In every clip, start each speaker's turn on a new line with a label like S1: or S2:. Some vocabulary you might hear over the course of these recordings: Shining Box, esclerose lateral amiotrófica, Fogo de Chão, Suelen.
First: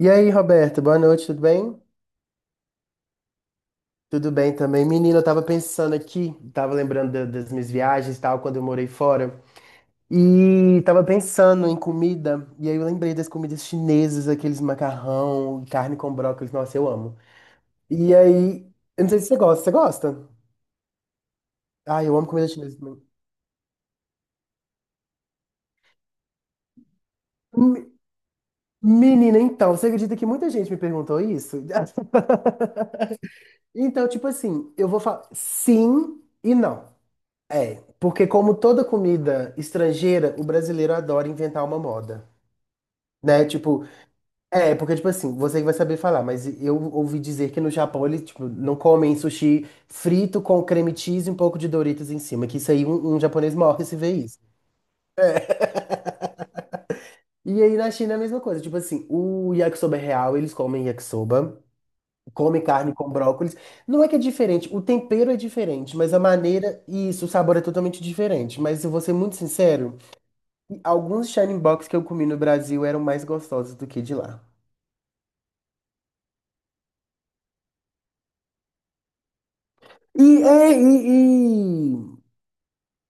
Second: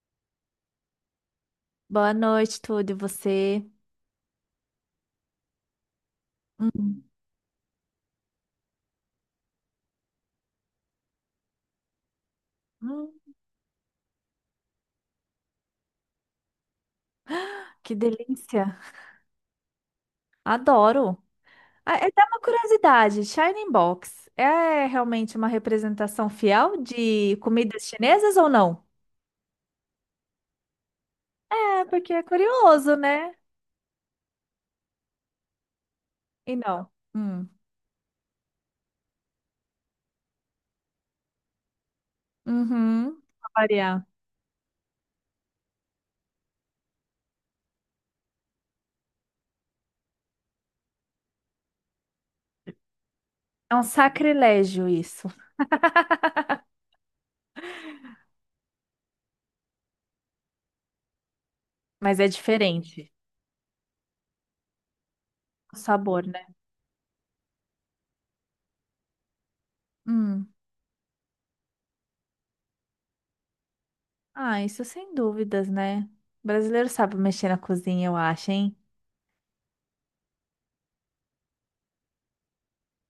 S1: E aí, Roberto, boa noite, tudo bem?
S2: Boa noite, tudo e você?
S1: Tudo bem também. Menina, eu tava pensando aqui, tava
S2: Hum.
S1: lembrando das minhas viagens e tal, quando eu morei fora. E tava pensando em comida, e aí eu
S2: Hum.
S1: lembrei das comidas chinesas, aqueles macarrão, carne com brócolis, nossa, eu amo.
S2: Que
S1: E aí,
S2: delícia.
S1: eu não sei se você gosta, você gosta?
S2: Adoro. Ah,
S1: Ah,
S2: é
S1: eu
S2: até
S1: amo
S2: uma
S1: comida chinesa também.
S2: curiosidade, Shining Box é realmente uma representação fiel de comidas
S1: Me-
S2: chinesas ou não?
S1: Menina, então, você acredita que muita gente me perguntou isso?
S2: É, porque é curioso, né?
S1: Então, tipo assim, eu vou falar sim e
S2: E
S1: não.
S2: não. Hum.
S1: É, porque como toda comida estrangeira, o brasileiro adora inventar uma moda,
S2: Uhum.
S1: né?
S2: Pra
S1: Tipo,
S2: variar.
S1: é, porque tipo assim, você que vai saber falar, mas eu ouvi dizer que no Japão eles, tipo, não comem sushi frito com creme cheese e um pouco de Doritos em cima, que isso aí um japonês
S2: É um
S1: morre se vê isso.
S2: sacrilégio isso,
S1: E aí na China é a mesma coisa, tipo assim, o yakisoba é real, eles comem yakisoba,
S2: mas é
S1: comem carne com
S2: diferente
S1: brócolis. Não é que é diferente, o tempero é
S2: o
S1: diferente, mas a
S2: sabor, né?
S1: maneira e isso, o sabor é totalmente diferente. Mas eu vou ser muito sincero,
S2: Hum.
S1: alguns Shining Box que eu comi no Brasil eram mais gostosos do que de lá.
S2: Ah, isso sem dúvidas, né? O brasileiro sabe mexer na cozinha, eu acho, hein?
S1: E, é, e, e-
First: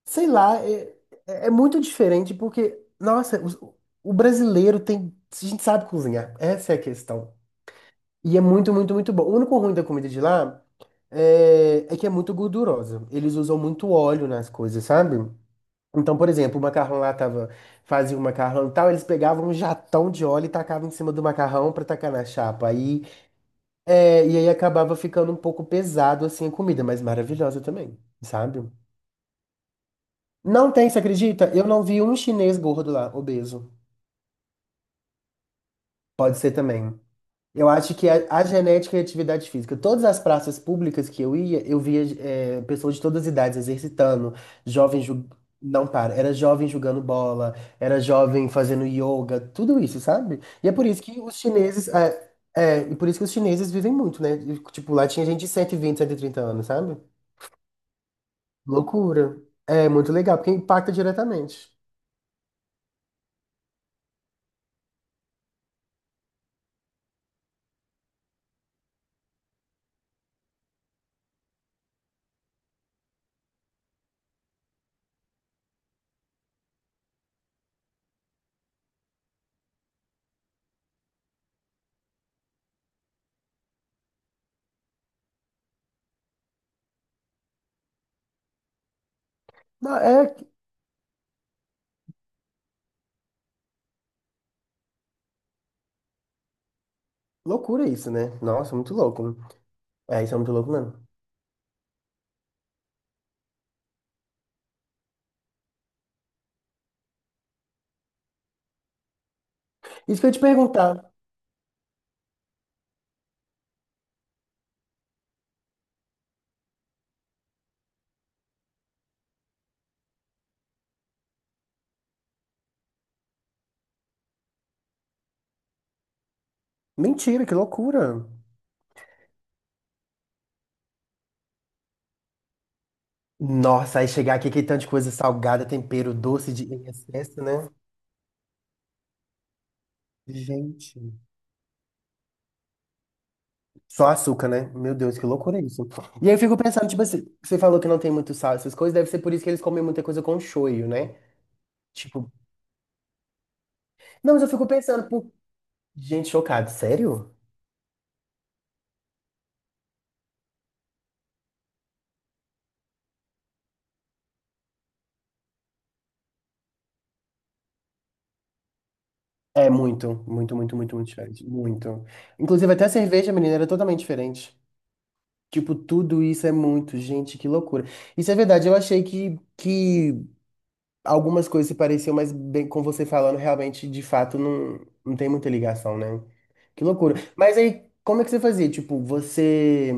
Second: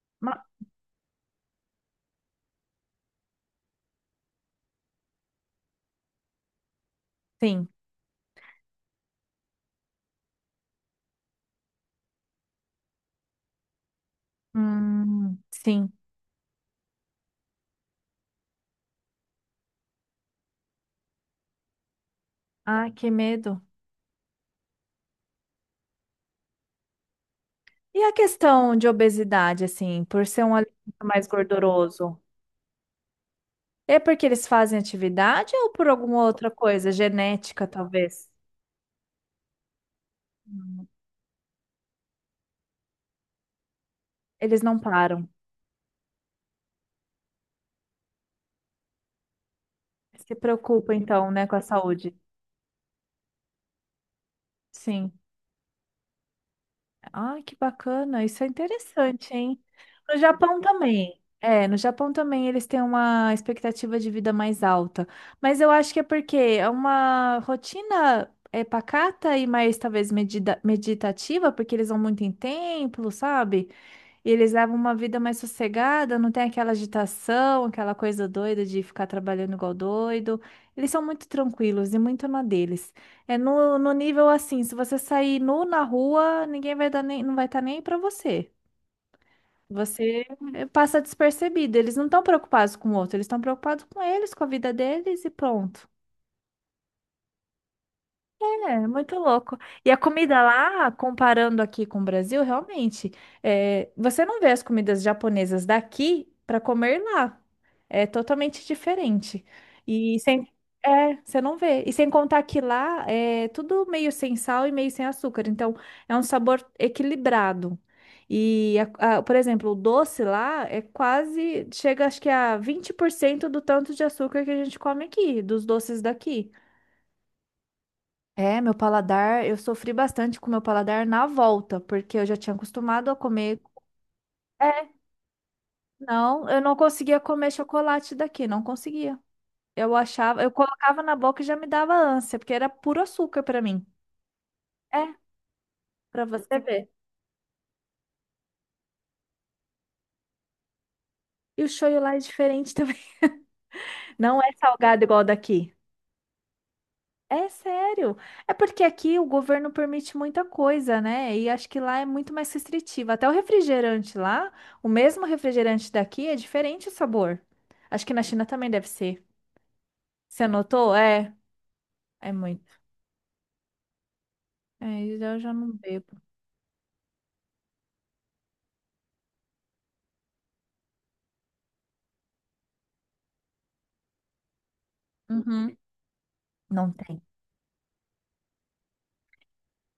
S1: sei
S2: Ma-
S1: lá, é muito diferente porque, nossa, o brasileiro tem, a gente sabe cozinhar, essa é a questão.
S2: Sim.
S1: E é muito, muito, muito bom. O único ruim da comida de lá é que é muito gordurosa. Eles usam muito óleo nas coisas, sabe?
S2: Sim.
S1: Então, por exemplo, o macarrão lá tava, fazia um macarrão e tal, eles pegavam um jatão de óleo e tacavam em cima do macarrão pra tacar na chapa.
S2: Ah,
S1: Aí
S2: que medo.
S1: é, e aí acabava ficando um pouco pesado assim a comida, mas maravilhosa também,
S2: E a
S1: sabe?
S2: questão de obesidade, assim, por ser um
S1: Não
S2: alimento
S1: tem, você
S2: mais
S1: acredita? Eu não vi um
S2: gorduroso?
S1: chinês gordo lá, obeso.
S2: É porque eles fazem atividade ou por alguma
S1: Pode
S2: outra
S1: ser
S2: coisa,
S1: também.
S2: genética,
S1: Eu acho que a,
S2: talvez?
S1: a genética e a atividade física. Todas as praças
S2: Hum.
S1: públicas que eu ia, eu via é, pessoas de todas as idades exercitando,
S2: Eles não
S1: jovens ju-
S2: param.
S1: não para, era jovem jogando bola, era jovem fazendo yoga, tudo isso,
S2: Se
S1: sabe? E é por
S2: preocupam,
S1: isso que
S2: então,
S1: os
S2: né, com a
S1: chineses,
S2: saúde.
S1: e por isso que os chineses vivem muito, né? E, tipo, lá
S2: Sim.
S1: tinha gente de 120, trinta anos, sabe?
S2: Ah, que bacana. Isso é interessante,
S1: Loucura.
S2: hein?
S1: É muito
S2: No
S1: legal, porque
S2: Japão
S1: impacta
S2: também. É,
S1: diretamente.
S2: no Japão também eles têm uma expectativa de vida mais alta. Mas eu acho que é porque é uma rotina pacata e mais talvez meditativa, porque eles vão muito em templo, sabe? E eles levam uma vida mais sossegada, não tem aquela agitação, aquela coisa doida de ficar trabalhando igual doido. Eles são muito tranquilos e muito na deles. É no, no nível assim, se você sair nu na rua, ninguém vai dar nem, não vai estar nem aí pra você.
S1: Não,
S2: Você
S1: é
S2: passa despercebido. Eles não estão preocupados com o outro, eles estão preocupados com eles, com a vida deles e pronto.
S1: loucura isso, né? Nossa,
S2: É,
S1: muito
S2: muito
S1: louco.
S2: louco. E a
S1: É, isso é
S2: comida
S1: muito louco
S2: lá,
S1: mesmo.
S2: comparando aqui com o Brasil, realmente, você não vê as comidas japonesas daqui para comer lá. É totalmente diferente. E
S1: Isso que eu ia te
S2: sem,
S1: perguntar.
S2: você não vê. E sem contar que lá é tudo meio sem sal e meio sem açúcar. Então, é um sabor equilibrado. E, por exemplo, o doce lá é quase, chega acho que a 20% do tanto de açúcar que a gente come aqui, dos doces daqui.
S1: Mentira, que loucura.
S2: É, meu paladar, eu sofri bastante com meu paladar na volta, porque eu já tinha acostumado a comer.
S1: Nossa, aí chegar aqui, que tanto de
S2: É,
S1: coisa salgada, tempero,
S2: não,
S1: doce
S2: eu
S1: de
S2: não
S1: em
S2: conseguia
S1: excesso,
S2: comer
S1: né?
S2: chocolate daqui, não conseguia. Eu achava, eu
S1: Gente.
S2: colocava na boca e já me dava ânsia, porque era puro açúcar pra mim.
S1: Só açúcar, né? Meu
S2: É,
S1: Deus, que loucura é isso.
S2: pra
S1: E aí eu fico
S2: você
S1: pensando,
S2: ver.
S1: tipo assim, você falou que não tem muito sal, essas coisas, deve ser por isso que eles comem muita coisa com shoyu, né?
S2: E o shoyu lá é
S1: Tipo,
S2: diferente também.
S1: não,
S2: Não
S1: mas eu
S2: é
S1: fico
S2: salgado
S1: pensando,
S2: igual
S1: pô,
S2: daqui.
S1: gente, chocado, sério?
S2: É sério. É porque aqui o governo permite muita coisa, né? E acho que lá é muito mais restritivo. Até o refrigerante lá, o mesmo refrigerante daqui é diferente o sabor. Acho que na China também deve ser.
S1: É muito,
S2: Você
S1: muito, muito,
S2: anotou?
S1: muito, muito
S2: É,
S1: diferente. Muito.
S2: é muito.
S1: Inclusive, até a cerveja, menina, era totalmente diferente.
S2: É, eu já não
S1: Tipo,
S2: bebo.
S1: tudo isso é muito, gente, que loucura. Isso é verdade, eu achei que algumas coisas se pareciam, mas bem, com você falando, realmente, de fato, não, não tem muita
S2: Uhum.
S1: ligação, né? Que
S2: Não
S1: loucura.
S2: tem.
S1: Mas aí, como é que você fazia? Tipo, você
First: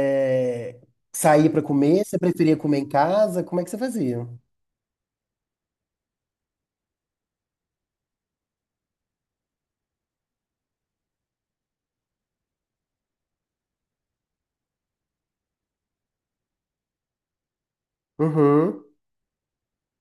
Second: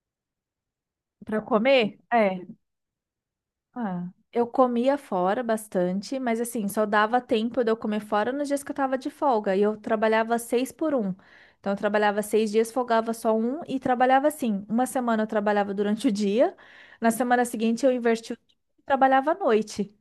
S1: é,
S2: Para
S1: saía pra
S2: comer?
S1: comer? Você
S2: É.
S1: preferia comer em casa? Como é que você
S2: Ah,
S1: fazia?
S2: eu comia fora bastante, mas assim, só dava tempo de eu comer fora nos dias que eu tava de folga. E eu trabalhava seis por um. Então, eu trabalhava seis dias, folgava só um e trabalhava assim. Uma semana eu trabalhava durante o dia, na semana seguinte eu invertia o dia e
S1: Uhum.
S2: trabalhava à noite.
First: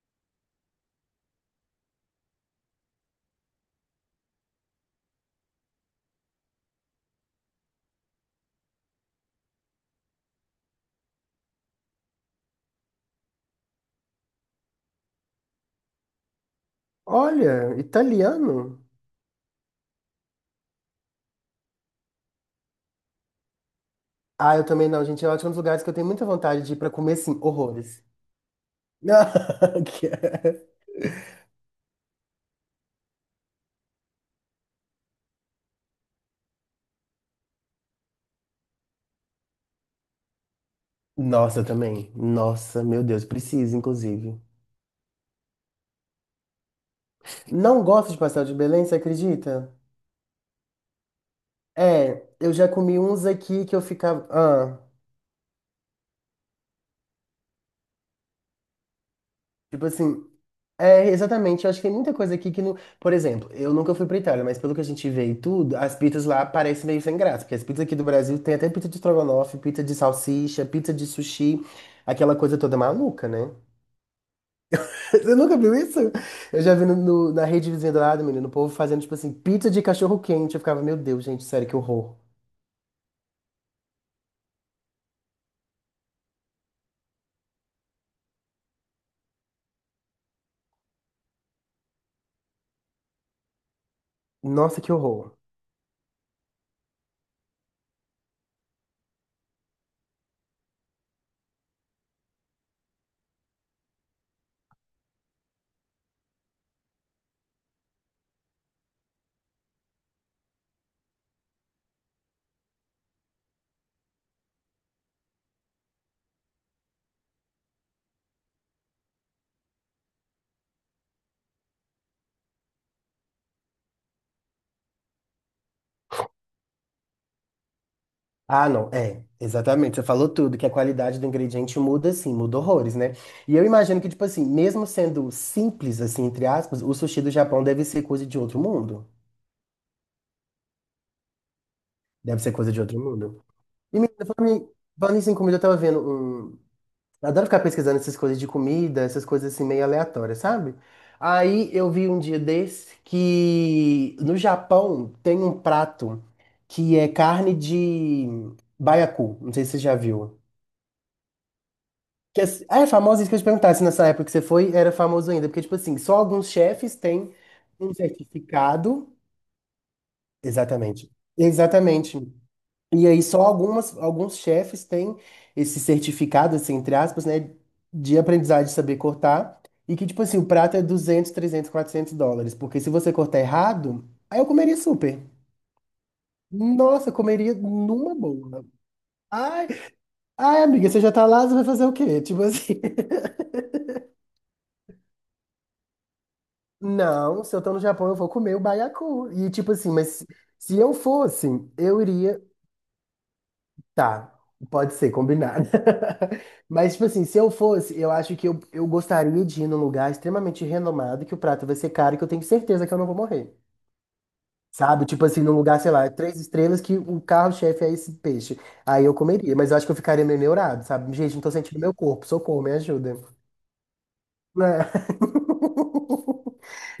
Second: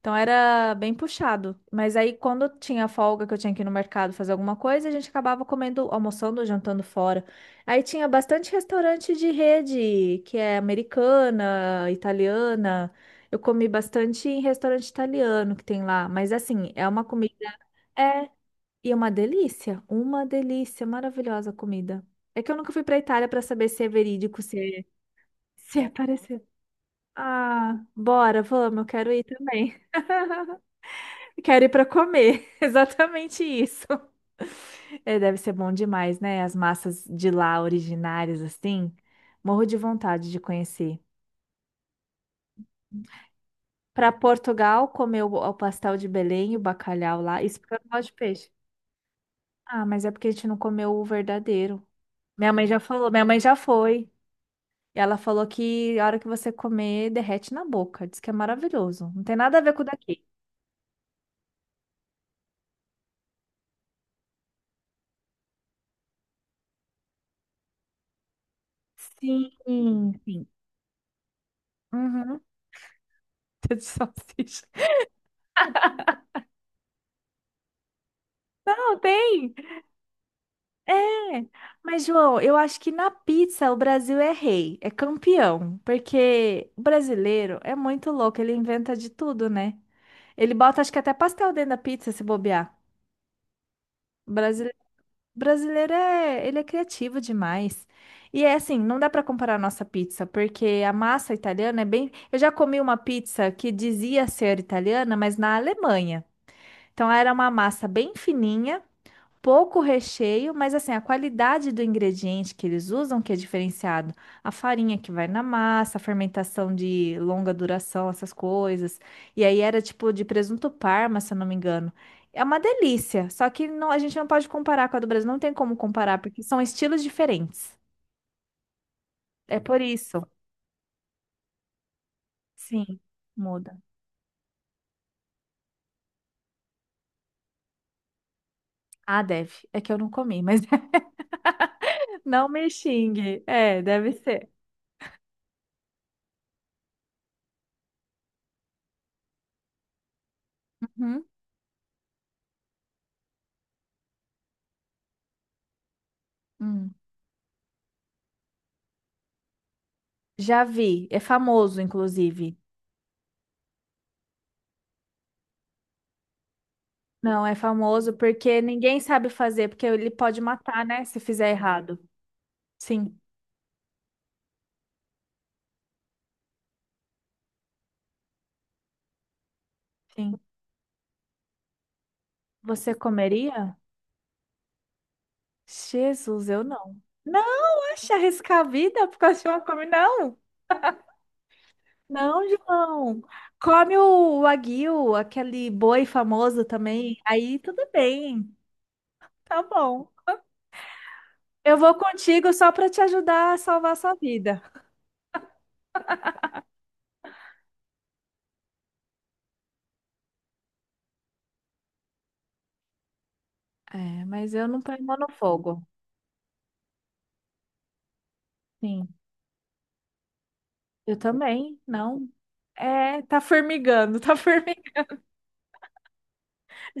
S2: Então era bem puxado. Mas aí quando tinha folga que eu tinha que ir no mercado fazer alguma coisa, a gente acabava comendo, almoçando, jantando fora. Aí tinha bastante restaurante de rede, que é americana, italiana. Eu comi bastante em restaurante italiano que tem lá, mas assim, é uma comida
S1: Olha,
S2: é,
S1: italiano.
S2: e é uma delícia, maravilhosa a comida. É que eu nunca fui para Itália para saber se é verídico,
S1: Ah,
S2: se
S1: eu
S2: é,
S1: também não, gente. Eu acho que é um dos
S2: se
S1: lugares
S2: é
S1: que eu tenho muita
S2: parecido.
S1: vontade de ir pra comer, assim,
S2: Ah,
S1: horrores.
S2: bora, vamos, eu quero ir também.
S1: Que-
S2: Quero ir para comer. Exatamente isso. É, deve ser bom demais, né? As massas de lá originárias, assim. Morro de vontade de conhecer.
S1: Nossa, eu também. Nossa, meu Deus, preciso,
S2: Para
S1: inclusive.
S2: Portugal, comer o pastel de Belém e o bacalhau lá. Isso porque eu
S1: Não
S2: não gosto
S1: gosto
S2: de
S1: de pastel
S2: peixe.
S1: de Belém, você acredita?
S2: Ah, mas é porque a gente não comeu o verdadeiro.
S1: É, eu
S2: Minha mãe
S1: já
S2: já
S1: comi
S2: falou,
S1: uns
S2: minha mãe já
S1: aqui que eu
S2: foi.
S1: ficava. Ah,
S2: E ela falou que a hora que você comer, derrete na boca. Diz que é maravilhoso. Não tem nada a ver com
S1: tipo
S2: o
S1: assim.
S2: daqui.
S1: É, exatamente. Eu acho que tem muita coisa aqui que não. Por exemplo, eu nunca fui pra Itália, mas pelo que a gente vê e tudo, as pizzas lá parecem meio sem graça. Porque as pizzas aqui do Brasil tem até pizza de
S2: Sim,
S1: estrogonofe, pizza de
S2: sim.
S1: salsicha, pizza de sushi, aquela
S2: Uhum.
S1: coisa toda maluca, né?
S2: De salsicha.
S1: Você nunca viu isso? Eu já vi na rede vizinha do lado, menino, o povo
S2: Não,
S1: fazendo, tipo assim,
S2: tem.
S1: pizza de cachorro quente. Eu ficava,
S2: É,
S1: meu Deus, gente, sério, que
S2: mas
S1: horror.
S2: João, eu acho que na pizza o Brasil é rei, é campeão, porque o brasileiro é muito louco, ele inventa de tudo, né? Ele bota, acho que até pastel dentro da pizza, se bobear. O
S1: Nossa, que horror.
S2: brasileiro é, ele é criativo demais. E é assim, não dá para comparar a nossa pizza, porque a massa italiana é bem. Eu já comi uma pizza que dizia ser italiana, mas na Alemanha. Então era uma massa bem fininha pouco recheio, mas assim, a qualidade do ingrediente que eles usam que é diferenciado. A farinha que vai na massa, a fermentação de longa duração, essas coisas. E aí era tipo de presunto parma, se eu não me engano. É uma delícia, só que não, a gente não pode comparar com a do Brasil, não tem como comparar, porque são estilos diferentes.
S1: Ah, não, é,
S2: É por
S1: exatamente. Você
S2: isso.
S1: falou tudo, que a qualidade do ingrediente muda, assim, muda horrores,
S2: Sim,
S1: né? E eu
S2: muda.
S1: imagino que, tipo assim, mesmo sendo simples, assim, entre aspas, o sushi do Japão deve ser coisa de outro mundo.
S2: Ah, deve. É que eu não comi, mas
S1: Deve
S2: não
S1: ser
S2: me
S1: coisa de outro
S2: xingue.
S1: mundo.
S2: É,
S1: E,
S2: deve
S1: menina,
S2: ser.
S1: falando isso em comida, eu tava vendo um. Eu adoro ficar pesquisando essas coisas de comida, essas coisas assim meio aleatórias, sabe?
S2: Uhum.
S1: Aí eu vi um dia desse que no Japão tem um prato
S2: Hum.
S1: que é carne de baiacu. Não sei se você já viu.
S2: Já vi, é famoso,
S1: Que é,
S2: inclusive.
S1: ah, é famoso, isso que eu te perguntar, se nessa época que você foi era famoso ainda. Porque, tipo assim, só alguns chefes têm
S2: Não, é
S1: um
S2: famoso porque ninguém
S1: certificado.
S2: sabe fazer, porque ele pode matar, né,
S1: Exatamente.
S2: se fizer errado.
S1: Exatamente. E
S2: Sim,
S1: aí só alguns chefes têm esse certificado, assim, entre aspas, né, de aprendizagem de saber cortar, e que, tipo
S2: sim.
S1: assim, o prato é US$ 200, US$ 300, US$ 400, porque se
S2: Você
S1: você cortar
S2: comeria?
S1: errado, aí eu comeria super.
S2: Jesus, eu não.
S1: Nossa, eu comeria
S2: Não, acha
S1: numa
S2: arriscar a
S1: boa.
S2: vida por causa de uma
S1: Ai,
S2: come não.
S1: ai, amiga, você já tá lá, você vai fazer o quê?
S2: Não,
S1: Tipo assim,
S2: João. Come o wagyu, aquele boi famoso também.
S1: não, se
S2: Aí
S1: eu tô no
S2: tudo
S1: Japão, eu vou comer
S2: bem.
S1: o baiacu. E
S2: Tá
S1: tipo assim,
S2: bom.
S1: mas se eu fosse,
S2: Eu vou
S1: eu iria
S2: contigo só para te ajudar a salvar a sua
S1: tá,
S2: vida.
S1: pode ser, combinado. Mas, tipo assim, se eu fosse, eu acho que eu gostaria de ir num lugar extremamente renomado, que o prato vai ser caro e que eu tenho certeza que eu não vou morrer.
S2: É, mas eu não ponho
S1: Sabe?
S2: mão
S1: Tipo
S2: no
S1: assim, num lugar,
S2: fogo.
S1: sei lá, três estrelas, que o carro-chefe é esse peixe. Aí eu
S2: Sim,
S1: comeria, mas eu acho que eu ficaria meio neurado, sabe?
S2: eu
S1: Gente, não tô
S2: também.
S1: sentindo meu corpo,
S2: Não.
S1: socorro, me ajuda.
S2: É, tá formigando, tá
S1: É.
S2: formigando.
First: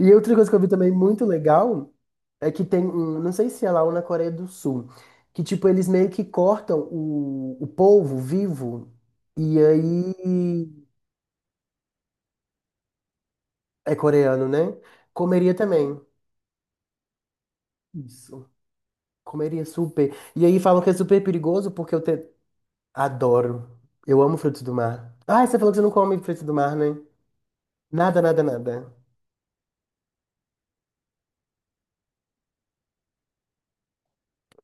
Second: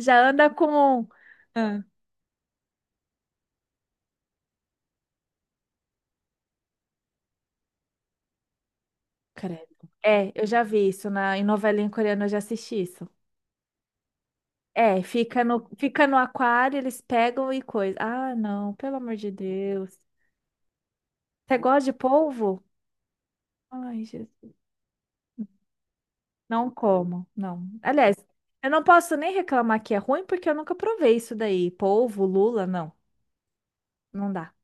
S1: E outra
S2: anda
S1: coisa que eu vi também
S2: com.
S1: muito
S2: Ah.
S1: legal. É que tem, um- não sei se é lá ou na Coreia do Sul, que tipo, eles meio que cortam o polvo vivo e
S2: Credo. É, eu já
S1: aí
S2: vi isso em novelinha coreana, eu já assisti isso.
S1: é coreano, né?
S2: É, fica
S1: Comeria
S2: no,
S1: também.
S2: fica no aquário, eles pegam e coisa. Ah,
S1: Isso.
S2: não, pelo amor de
S1: Comeria
S2: Deus.
S1: super. E aí falam que é super
S2: Você
S1: perigoso
S2: gosta de
S1: porque eu te-
S2: polvo?
S1: adoro.
S2: Ai,
S1: Eu amo
S2: Jesus.
S1: frutos do mar. Ah, você falou que você não come frutos do
S2: Não
S1: mar, né?
S2: como, não. Aliás,
S1: Nada, nada,
S2: eu não
S1: nada.
S2: posso nem reclamar que é ruim, porque eu nunca provei isso daí. Polvo, lula, não. Não dá.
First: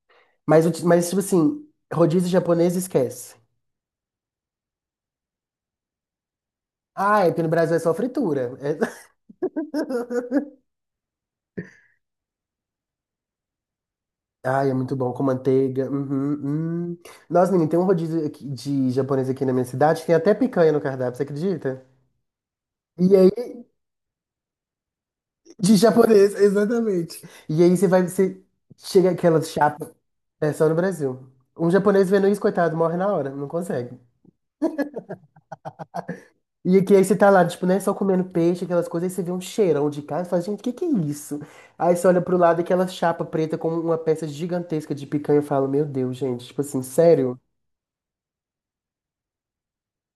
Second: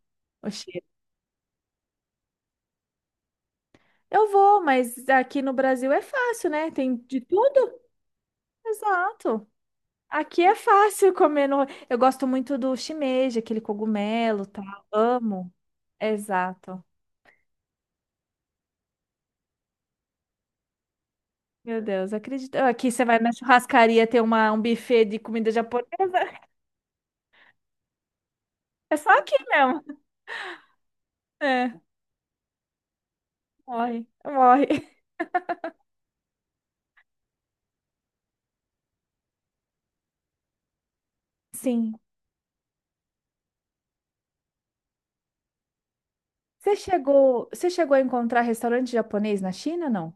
S2: O
S1: Mas, o ti-
S2: cheiro.
S1: mas tipo assim, rodízio japonês esquece.
S2: Eu vou, mas aqui no Brasil é fácil, né? Tem de
S1: Ah, é porque no Brasil é
S2: tudo.
S1: só fritura. É-
S2: Exato. Aqui é fácil comer no... Eu gosto muito do shimeji, aquele cogumelo, tá?
S1: Ai, é muito bom com
S2: Amo.
S1: manteiga.
S2: Exato.
S1: Uhum. Nossa, menina, tem um rodízio aqui de japonês aqui na minha cidade, tem até picanha no cardápio, você
S2: Meu
S1: acredita?
S2: Deus, acredito. Aqui você
S1: E
S2: vai
S1: aí,
S2: na churrascaria ter um buffet de comida
S1: de
S2: japonesa.
S1: japonês, exatamente. E aí você vai, você
S2: É só
S1: chega
S2: aqui
S1: aquela chapa,
S2: mesmo.
S1: é só no Brasil. Um
S2: É,
S1: japonês vendo isso, coitado, morre na hora, não consegue.
S2: morre, morre.
S1: E aqui aí você tá lá, tipo, né, só comendo peixe, aquelas coisas, aí você vê um cheirão de carne e fala, gente, o que que é isso? Aí
S2: Sim.
S1: você olha pro lado, aquela chapa preta com uma peça gigantesca de picanha e fala, meu Deus, gente, tipo
S2: Você
S1: assim, sério?
S2: chegou, você chegou a encontrar restaurante japonês na China, não?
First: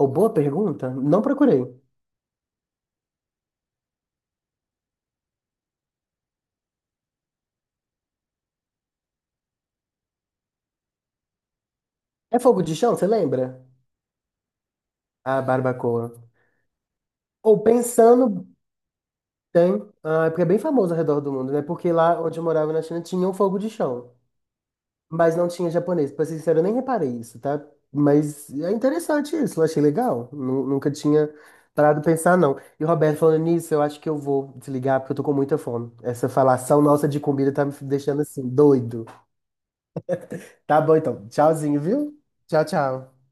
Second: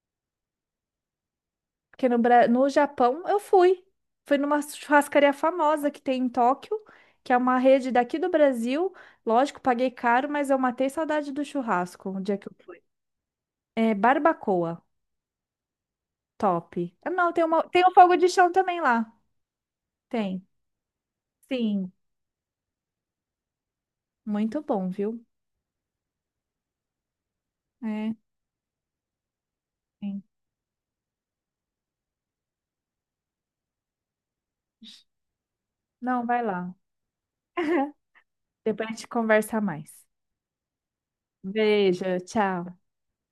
S1: Ou boa pergunta? Não procurei.
S2: Porque no Japão eu fui. Fui numa churrascaria famosa que tem em Tóquio, que é uma rede daqui do Brasil. Lógico, paguei caro, mas eu matei saudade do churrasco o dia
S1: É
S2: que eu
S1: fogo de
S2: fui.
S1: chão, você lembra?
S2: É barbacoa,
S1: A barbacoa.
S2: top. Ah, não, tem
S1: Ou
S2: tem um fogo de
S1: pensando,
S2: chão também lá.
S1: tem. Ah, é porque é
S2: Tem.
S1: bem famoso ao redor do mundo, né?
S2: Sim,
S1: Porque lá onde eu morava na China tinha um fogo de chão.
S2: muito bom, viu?
S1: Mas não tinha japonês. Pra ser sincero, eu nem reparei isso, tá?
S2: É,
S1: Mas é interessante isso, eu achei
S2: sim.
S1: legal. Nu- Nunca tinha parado pra pensar, não. E o Roberto, falando nisso, eu acho que eu vou desligar porque eu tô com muita fome.
S2: Não,
S1: Essa
S2: vai lá.
S1: falação nossa de comida tá me deixando assim,
S2: Depois a
S1: doido.
S2: gente conversa mais.
S1: Tá bom então. Tchauzinho,
S2: Beijo,
S1: viu? Tchau,
S2: tchau.
S1: tchau.